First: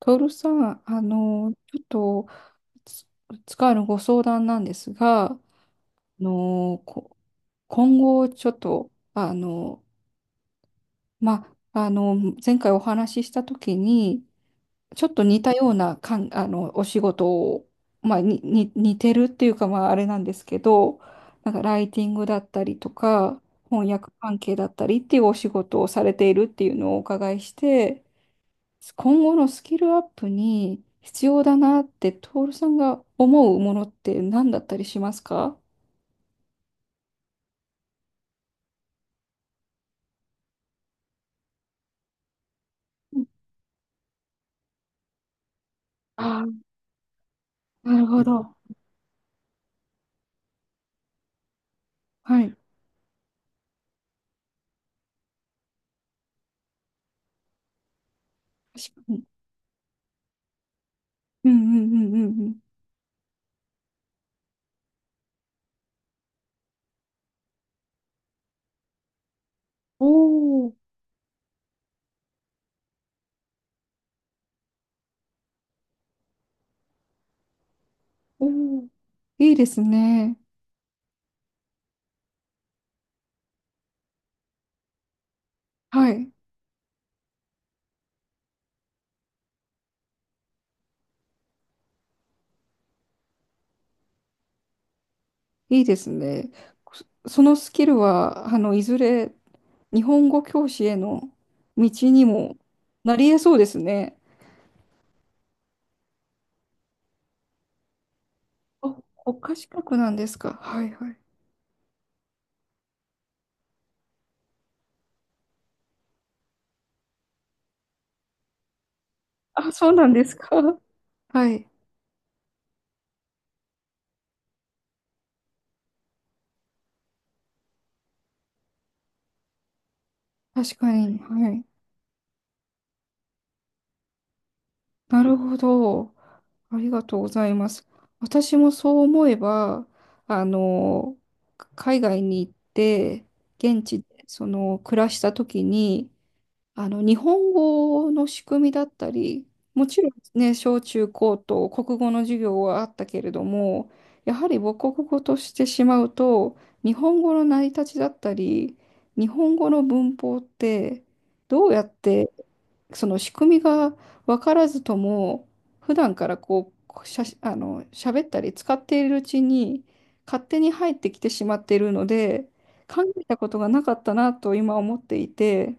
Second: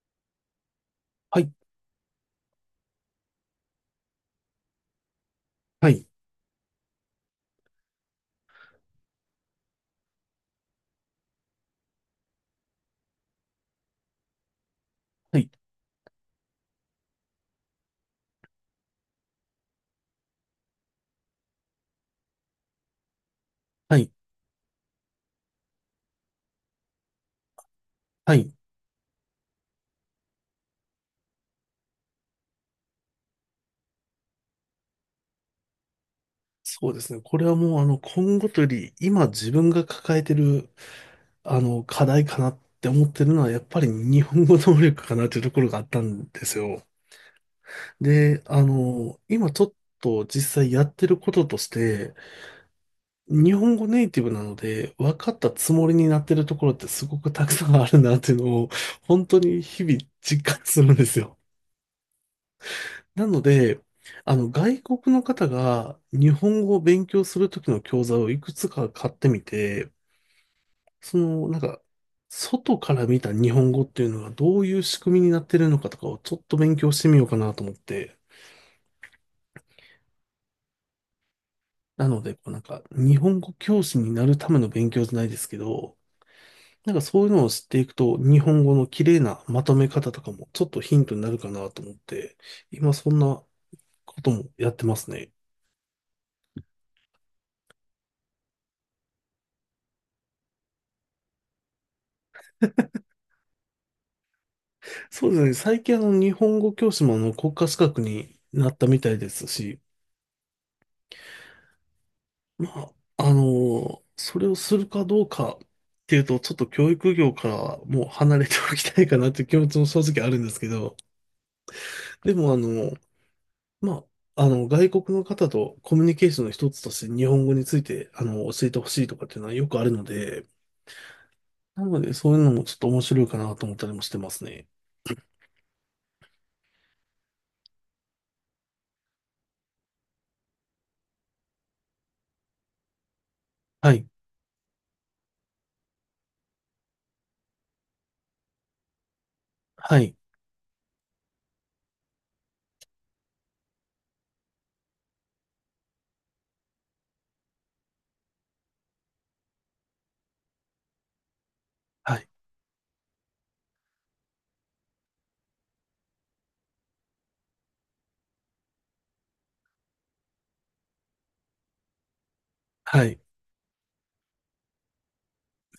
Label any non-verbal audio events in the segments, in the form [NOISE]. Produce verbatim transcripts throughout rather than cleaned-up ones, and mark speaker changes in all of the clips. Speaker 1: トールさん、あ
Speaker 2: は
Speaker 1: の、
Speaker 2: い、
Speaker 1: ちょっと、つつかのご相談なんですが、あ
Speaker 2: はい、
Speaker 1: の、こ今後、ちょっと、あの、ま、あの、前回お話ししたときに、ちょっと
Speaker 2: は
Speaker 1: 似
Speaker 2: い、
Speaker 1: たようなかん、あの、お仕事を、まあ、に、に、似てるっていうか、まあ、あれなんですけど、なんか、ライティングだったりとか、翻
Speaker 2: はい、
Speaker 1: 訳関係だったりっていうお仕事をされているっていうのをお伺いして、
Speaker 2: はい。
Speaker 1: 今後のスキルアップに必要だなって徹さんが思うものって何だったりしますか？
Speaker 2: そうですね。これはもう、あの、今後というより、今自分が抱えてる、あの、課題かなって思っ
Speaker 1: う
Speaker 2: て
Speaker 1: ん。
Speaker 2: るのは、やっぱり日本語能力かなというところがあったん
Speaker 1: あ
Speaker 2: です
Speaker 1: あ、
Speaker 2: よ。
Speaker 1: なるほ
Speaker 2: で、
Speaker 1: ど。
Speaker 2: あの、今ちょっと実際やってることとして、
Speaker 1: はい。
Speaker 2: 日本語ネイティブなので、分かったつもりになってるところってすごくたくさんあるなっていうのを、
Speaker 1: 確かに。
Speaker 2: 本当に日々実感するんですよ。
Speaker 1: うんうんうんうんうん。
Speaker 2: なので、あの、外国の方が日本語を勉強するときの教材をいくつか買ってみて、
Speaker 1: おー。
Speaker 2: その、なんか、外から見た日本語っていうのがどういう仕組みになってるのかとかをちょっと勉強してみようかなと思って。
Speaker 1: おー。いいですね。
Speaker 2: なので、こうなんか、日本語教師になるための勉強じゃないですけど、
Speaker 1: はい。
Speaker 2: なんかそういうのを知っていくと、日本語の綺麗なまとめ方とかもちょっとヒントになるかなと思って、今そんなこともやってますね。
Speaker 1: いいですね。そそのスキルは、あの、いずれ日本語教師への道にもなり得そうですね。
Speaker 2: そうですね。最近あの、日本語教師もあの、国家資格になった
Speaker 1: お、
Speaker 2: みたいで
Speaker 1: 国
Speaker 2: す
Speaker 1: 家資
Speaker 2: し、
Speaker 1: 格なんですか。はいはい。
Speaker 2: まあ、あの、それをするかどうかっていうと、ちょっと教育業からはもう離れておきたいかなっていう気持
Speaker 1: あ、
Speaker 2: ちも
Speaker 1: そう
Speaker 2: 正
Speaker 1: なんで
Speaker 2: 直あ
Speaker 1: す
Speaker 2: るんですけ
Speaker 1: か。
Speaker 2: ど、
Speaker 1: はい。
Speaker 2: でもあの、まあ、あの、外国の方とコミュニケーションの一つとして日本語について、あの、教えてほしいとかっていうのはよくあるので、
Speaker 1: 確かに。はい。
Speaker 2: なのでそういうのもちょっと面白いかなと思ったりもしてますね。
Speaker 1: なるほど。ありがとうございます。私もそう思えば、あの、海外に行って、現
Speaker 2: は
Speaker 1: 地で
Speaker 2: い。
Speaker 1: その暮らした時に、あの日本語の仕組みだったり、も
Speaker 2: は
Speaker 1: ちろん
Speaker 2: い。
Speaker 1: ね、小中高と国語の授業はあったけれども、やはり母国語としてしまうと、日本語の成り立ちだったり、日本語の文法ってどうやっ
Speaker 2: はい。
Speaker 1: てその仕組みが分からずとも普段からこうしゃあの喋ったり使っているうちに勝手に入ってきてしまっているので考
Speaker 2: はい。
Speaker 1: えたことがなかったなと今思っていて。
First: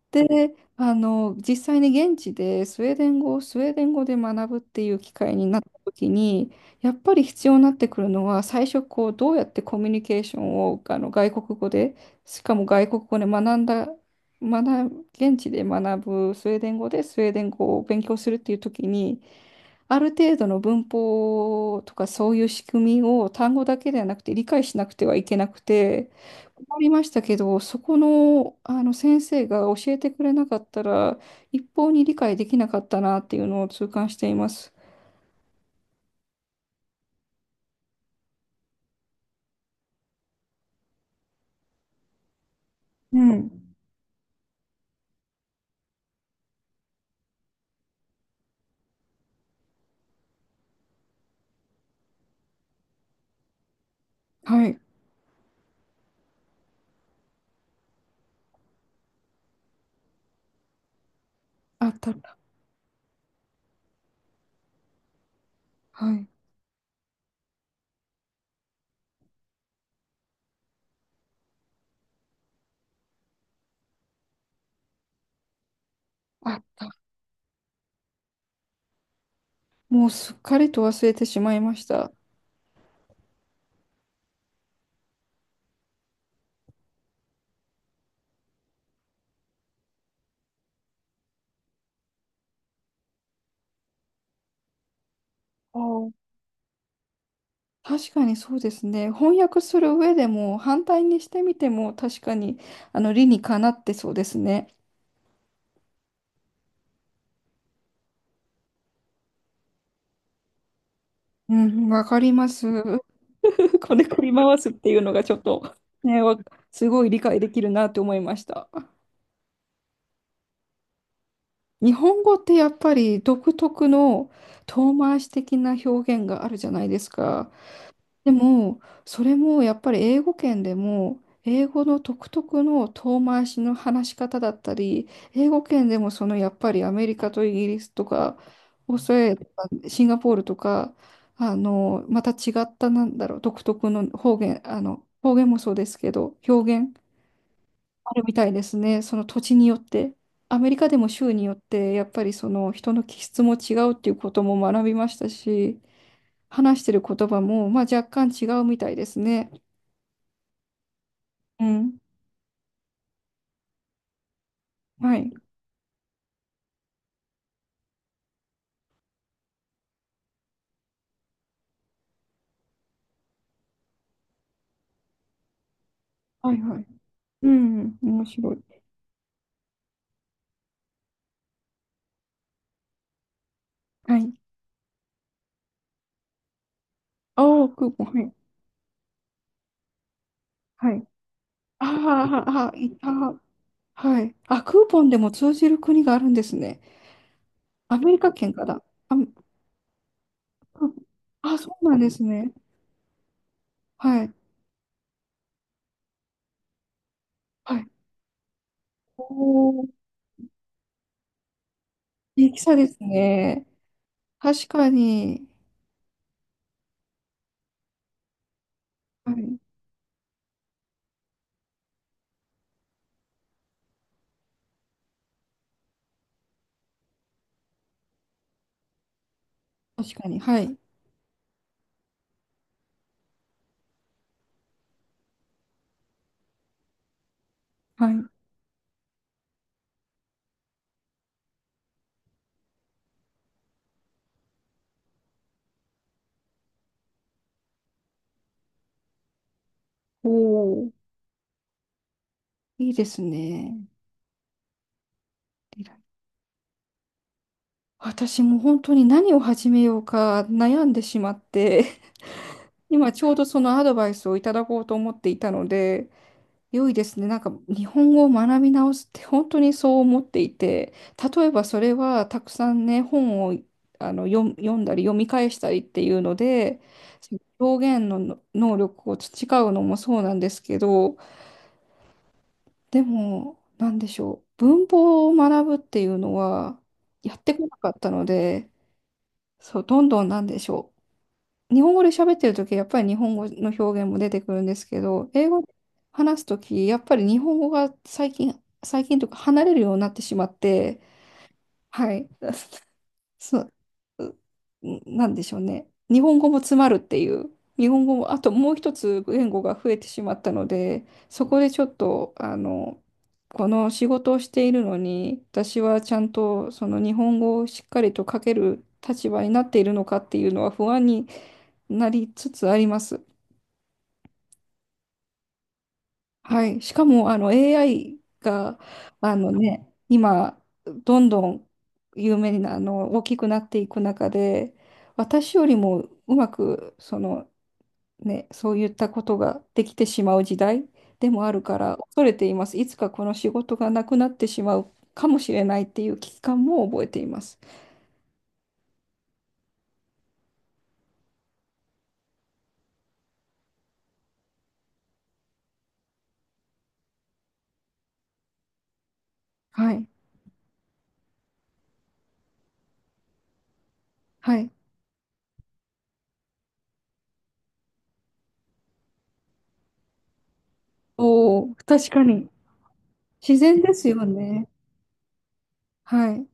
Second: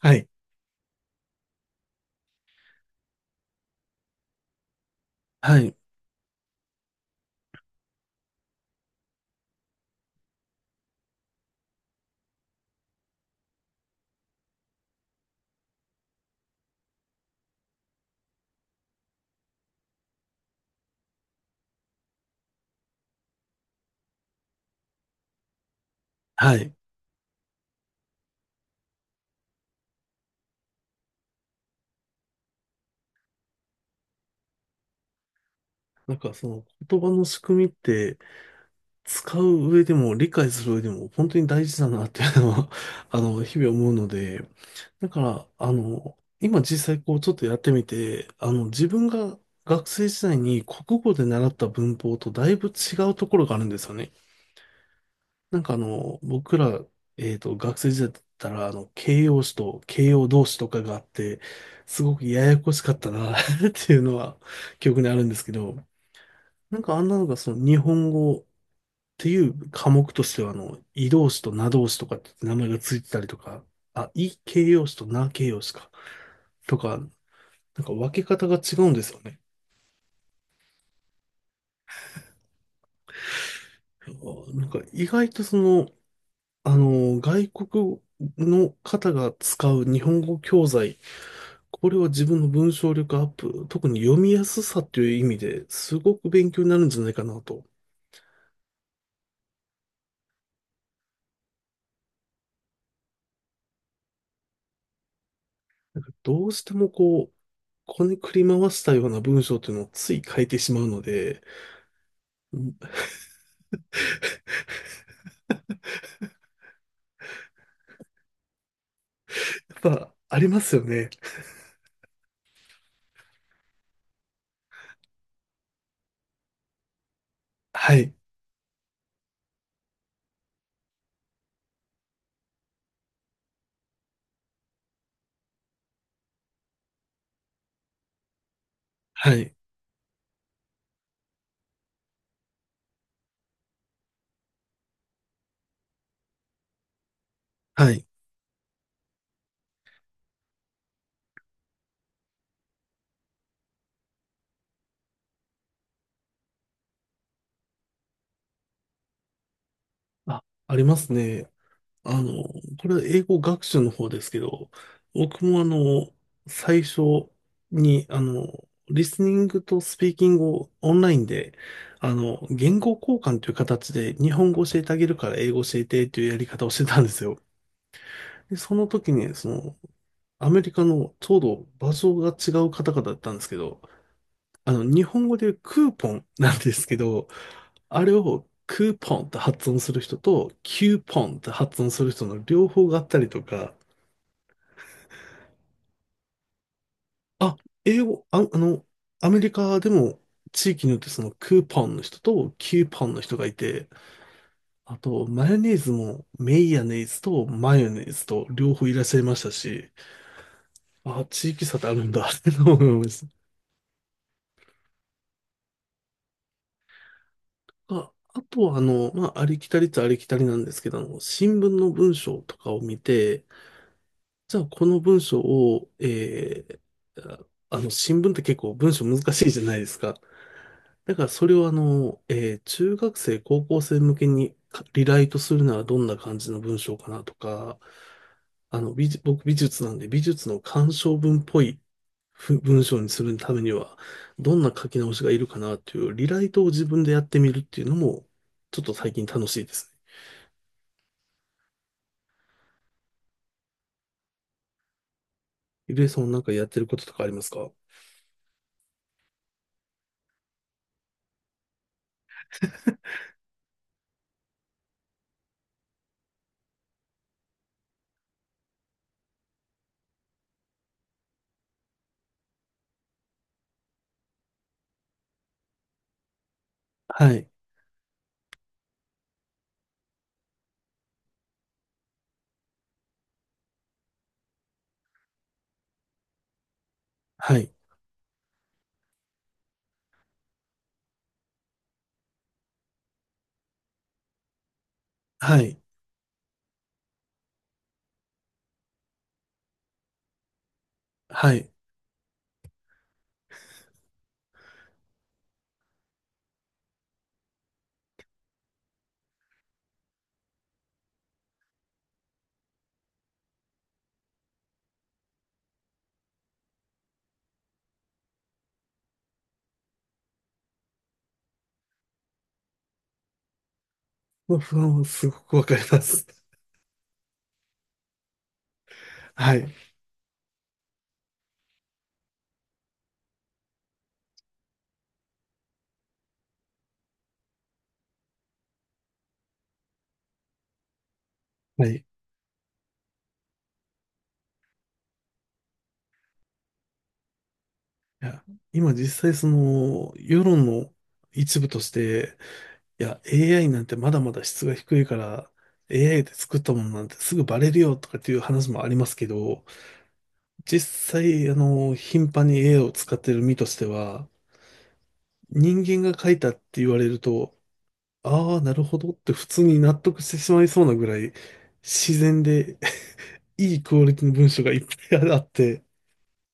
Speaker 2: はい。
Speaker 1: で、あの、実際に現地でスウェーデン語をスウェーデン語で学ぶっていう機会に
Speaker 2: は
Speaker 1: なった
Speaker 2: い。
Speaker 1: 時に、やっぱり必要になってくるのは、最初こう、どうやってコミュニケーションをあの外国語で、しかも外国語で学んだ、学、現地で学ぶスウェーデン語でスウェーデン語を勉強するっていう時に、ある程度の文法とかそういう仕組みを単語だけではなくて理解しなくてはいけなくて、
Speaker 2: はい。
Speaker 1: 学りましたけど、そこの、あの先生が教えてくれなかったら、一方に理解できなかったなっていうのを痛感しています。
Speaker 2: なんかその言葉の仕組みって使う上でも理解する上でも本当に大事だなっていうのは [LAUGHS]
Speaker 1: う
Speaker 2: あの、日
Speaker 1: ん。
Speaker 2: 々思うので、だから、あの、今実際こうちょっとやってみて、あの、自分が学生時代に国語で習った文法とだいぶ違うところがあるんですよね。
Speaker 1: はい。
Speaker 2: なんかあの、僕ら、えっと、学生時代だったら、あの、形容詞と形容動詞とかがあって、
Speaker 1: あっ
Speaker 2: すごく
Speaker 1: た。
Speaker 2: ややこしかったな [LAUGHS] っていうのは記憶にあるんですけど、
Speaker 1: はい。
Speaker 2: なんかあんなのがその日本語っていう科目としてはあの、移動詞と名動詞とかって名前がついてたりとか、あ、い形容詞とな形容詞か、
Speaker 1: あっ
Speaker 2: と
Speaker 1: た。
Speaker 2: か、なんか分け方が違うんですよね。
Speaker 1: もうすっかりと忘れてしまいました。
Speaker 2: あ、なんか意外とその、あの、外国の方が使う日本語教材、これは自分の文章力アップ、特に読みやすさっていう意味で
Speaker 1: あ
Speaker 2: す
Speaker 1: ー、
Speaker 2: ごく勉強になるんじゃないかなと。
Speaker 1: 確かにそうですね。翻訳する上でも、反対にしてみても、確かに、あの、理にかなってそうですね。
Speaker 2: どうしてもこう、こねくり回したような文章っていうのをつい書いてしまうので、
Speaker 1: うん、わかりま
Speaker 2: う
Speaker 1: す。
Speaker 2: ん、
Speaker 1: [LAUGHS] こねくり回すっていうのがちょっと、ね、わすごい理解できるなと思いました。
Speaker 2: やっぱありますよね。
Speaker 1: 日本語ってやっぱり独特の遠回し的な表現があるじゃないですか。
Speaker 2: はい。
Speaker 1: でも、それもやっぱり英語圏でも、英語の独特の遠回しの話し方だったり、英語圏でもそのやっぱりアメリカとイギリスとか、オーストラリ
Speaker 2: は
Speaker 1: アと
Speaker 2: い。
Speaker 1: か、シンガポールとか、あの、また違ったなんだろう、独特の方言、あの、方言もそうですけど、表現
Speaker 2: はい。
Speaker 1: あるみたいですね。その土地によって。アメリカでも州によって、やっぱりその人の気質も違うっていうことも学びましたし、話してる言葉も、まあ、若干違うみたいですね。
Speaker 2: あ、ありますね。
Speaker 1: うん。
Speaker 2: あの、これは英語学習の方ですけど、
Speaker 1: はい。
Speaker 2: 僕もあの、最初に、あの、リスニングとスピーキングをオンラインで、あの、言語交換という形で日本語教えてあげるから英語教えてというやり
Speaker 1: はい
Speaker 2: 方を
Speaker 1: は
Speaker 2: して
Speaker 1: い。
Speaker 2: たんですよ。
Speaker 1: うん。面白
Speaker 2: で、
Speaker 1: い。
Speaker 2: その時に、その、アメリカのちょうど場所が違う方々だったんですけど、
Speaker 1: はい。
Speaker 2: あの、日本語でクーポンなんですけど、
Speaker 1: ああ、クー
Speaker 2: あ
Speaker 1: ポン。
Speaker 2: れ
Speaker 1: はい。
Speaker 2: をクーポンって発音する人と、キ
Speaker 1: は
Speaker 2: ュー
Speaker 1: い。
Speaker 2: ポンって発
Speaker 1: あ
Speaker 2: 音する人の
Speaker 1: あ、
Speaker 2: 両
Speaker 1: ああ、
Speaker 2: 方
Speaker 1: い
Speaker 2: があっ
Speaker 1: た。
Speaker 2: たりとか、
Speaker 1: はい。あ、クーポンでも通じる国があるんですね。
Speaker 2: あ、
Speaker 1: ア
Speaker 2: 英
Speaker 1: メリ
Speaker 2: 語、
Speaker 1: カ
Speaker 2: あ、
Speaker 1: 圏
Speaker 2: あ
Speaker 1: から。
Speaker 2: の、
Speaker 1: あ、ク
Speaker 2: アメ
Speaker 1: ー
Speaker 2: リカでも地
Speaker 1: ポ
Speaker 2: 域に
Speaker 1: ン、
Speaker 2: よってその
Speaker 1: あ、
Speaker 2: クー
Speaker 1: そ
Speaker 2: ポ
Speaker 1: うな
Speaker 2: ン
Speaker 1: ん
Speaker 2: の
Speaker 1: で
Speaker 2: 人
Speaker 1: すね。
Speaker 2: とキューポンの人がいて、
Speaker 1: はい。
Speaker 2: あと、マヨネーズもメイヤネーズとマ
Speaker 1: はい。
Speaker 2: ヨネーズと両方いらっしゃい
Speaker 1: お
Speaker 2: ました
Speaker 1: ー、
Speaker 2: し、あ、地域差ってあるんだっ
Speaker 1: い
Speaker 2: て
Speaker 1: い差
Speaker 2: 思
Speaker 1: です
Speaker 2: いました。
Speaker 1: ね。確かに。
Speaker 2: あ、あとは、あの、ま
Speaker 1: は
Speaker 2: あ、あ
Speaker 1: い。
Speaker 2: りきたりっちゃありきたりなんですけど、あの、新聞の文章とかを見て、じゃあこの文章を、えーああの、新聞って結構文章難しいじゃないです
Speaker 1: 確
Speaker 2: か。
Speaker 1: かに。はい。
Speaker 2: だからそれをあの、えー中学生、高校生向けにかリライトするならどんな感じの文章かなとか、
Speaker 1: はい。
Speaker 2: あの、美術、僕美術なんで美術の鑑賞文っぽいふ文章にするためには、どんな書き直しがいるかなっていうリライトを自分でやってみるっていうのも、ちょっと最近楽しいですね。
Speaker 1: おお、いいですね。リ
Speaker 2: ゆ
Speaker 1: ラ
Speaker 2: りえさんはなんかやってることとかありますか？
Speaker 1: 私も本当に何を始めようか悩んでしまって、[LAUGHS] 今ちょうどそのアドバイスをいただこうと思っていたので、良いですね。なんか日本語を学び直すって本当にそう思っていて、例えばそれはたくさんね、本をあの読読んだり読み返したりっていうので、
Speaker 2: はい、
Speaker 1: 表現の能力を培うのもそうなんですけど、でも、なんでしょう。文法を学ぶっていうのは、やって
Speaker 2: は
Speaker 1: こ
Speaker 2: い、
Speaker 1: なかったので、そう、どんどんなんでしょう。日本語で喋ってるとき、やっぱり日本語の表現も出てくるんですけど、英
Speaker 2: は
Speaker 1: 語で
Speaker 2: い、
Speaker 1: 話すとき、やっぱり日本語が最近、最近というか離れるようになってしまって、
Speaker 2: はい。
Speaker 1: はい。[LAUGHS] そうん、なんでしょうね。日本語も詰まるっていう。日本語も、あともう一つ言語が増えてしまったので、そこでちょっと、あの、この仕事をしているのに、私はちゃんとその日本語をしっかりと書ける立場になっているのかっていうのは不安になりつつあります。
Speaker 2: まあ不安はすごくわかります。
Speaker 1: はい。しかも、あの、エーアイ が、あ
Speaker 2: [LAUGHS]
Speaker 1: の
Speaker 2: はい、
Speaker 1: ね、今、どんどん有名にな、あの、大きくなっていく中で、私よりもうまくそのね、そういったことができてしまう時代でもあるか
Speaker 2: は
Speaker 1: ら
Speaker 2: い。
Speaker 1: 恐れています。いつかこの仕事がなくなってしまうかもしれないっていう危機感も覚えています。
Speaker 2: いや、今実際その世論の一部として、いや、エーアイ なんてまだまだ質が低いから、エーアイ で作ったものなんてすぐバレるよとかっていう話もありますけど、
Speaker 1: はい。
Speaker 2: 実際、あの、頻繁に エーアイ を使ってる身としては、
Speaker 1: はい。
Speaker 2: 人間が書いたって言われると、ああ、なるほどって普通に納得してしまいそうなぐらい、
Speaker 1: おお、確
Speaker 2: 自
Speaker 1: か
Speaker 2: 然
Speaker 1: に。
Speaker 2: で [LAUGHS]
Speaker 1: 自
Speaker 2: い
Speaker 1: 然
Speaker 2: い
Speaker 1: で
Speaker 2: クオ
Speaker 1: す
Speaker 2: リテ
Speaker 1: よ
Speaker 2: ィの文章
Speaker 1: ね。
Speaker 2: がいっぱいあって、
Speaker 1: はい。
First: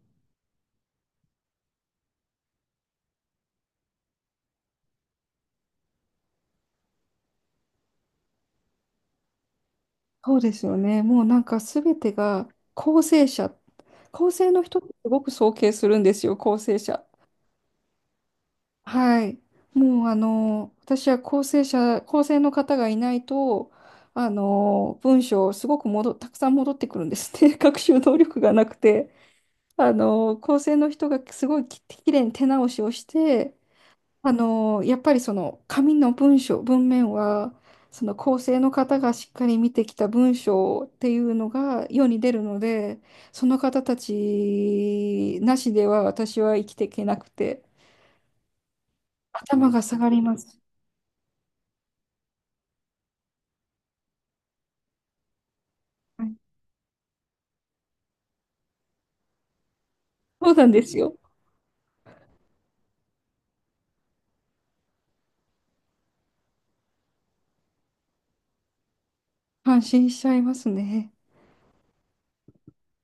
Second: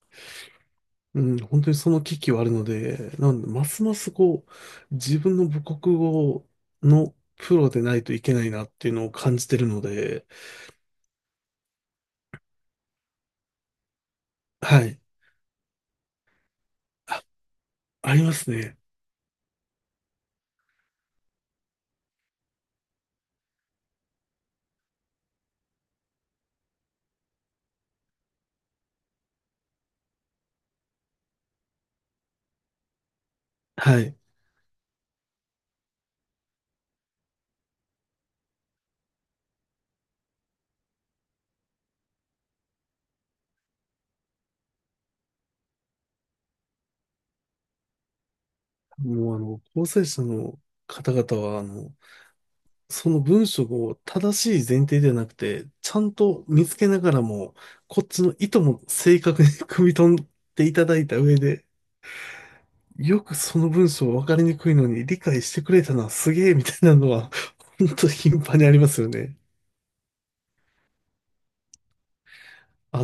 Speaker 2: うん、本当にその危機はあるので、なんで、ますますこう、自分の母国語のプロでないといけないなっていうのを感じてるので、
Speaker 1: そうですよね。もうなんか全てが構成者。構成の人っ
Speaker 2: は
Speaker 1: て
Speaker 2: い。
Speaker 1: すごく尊敬するんですよ、構成者。
Speaker 2: あ、ありますね。
Speaker 1: はい。もうあの、私は構成者、構成の方がいないと、あの、文章すごく戻たくさん戻ってくるんですね。[LAUGHS] 学習能力がなくて。あの、構成の人がすごいき、きれいに手直しをして、
Speaker 2: はい。
Speaker 1: あの、やっぱりその紙の文章、文面は、その構成の方がしっかり見てきた文章っていうのが世に出るので、その方たちなしでは私は生きていけなくて、
Speaker 2: もうあの、
Speaker 1: 頭が
Speaker 2: 構
Speaker 1: 下
Speaker 2: 成
Speaker 1: がり
Speaker 2: 者
Speaker 1: ます。
Speaker 2: の方々は、あの、その文章を正しい前提ではなくて、ちゃんと見つけながらも、こっちの意図も正確に [LAUGHS] 汲み取っ
Speaker 1: そう
Speaker 2: て
Speaker 1: なん
Speaker 2: い
Speaker 1: で
Speaker 2: ただ
Speaker 1: す
Speaker 2: い
Speaker 1: よ。
Speaker 2: た上で、よくその文章分かりにくいのに理解してくれたな、すげえみたいなのは、本当に頻繁にありますよね。
Speaker 1: 感心しちゃいますね。
Speaker 2: あ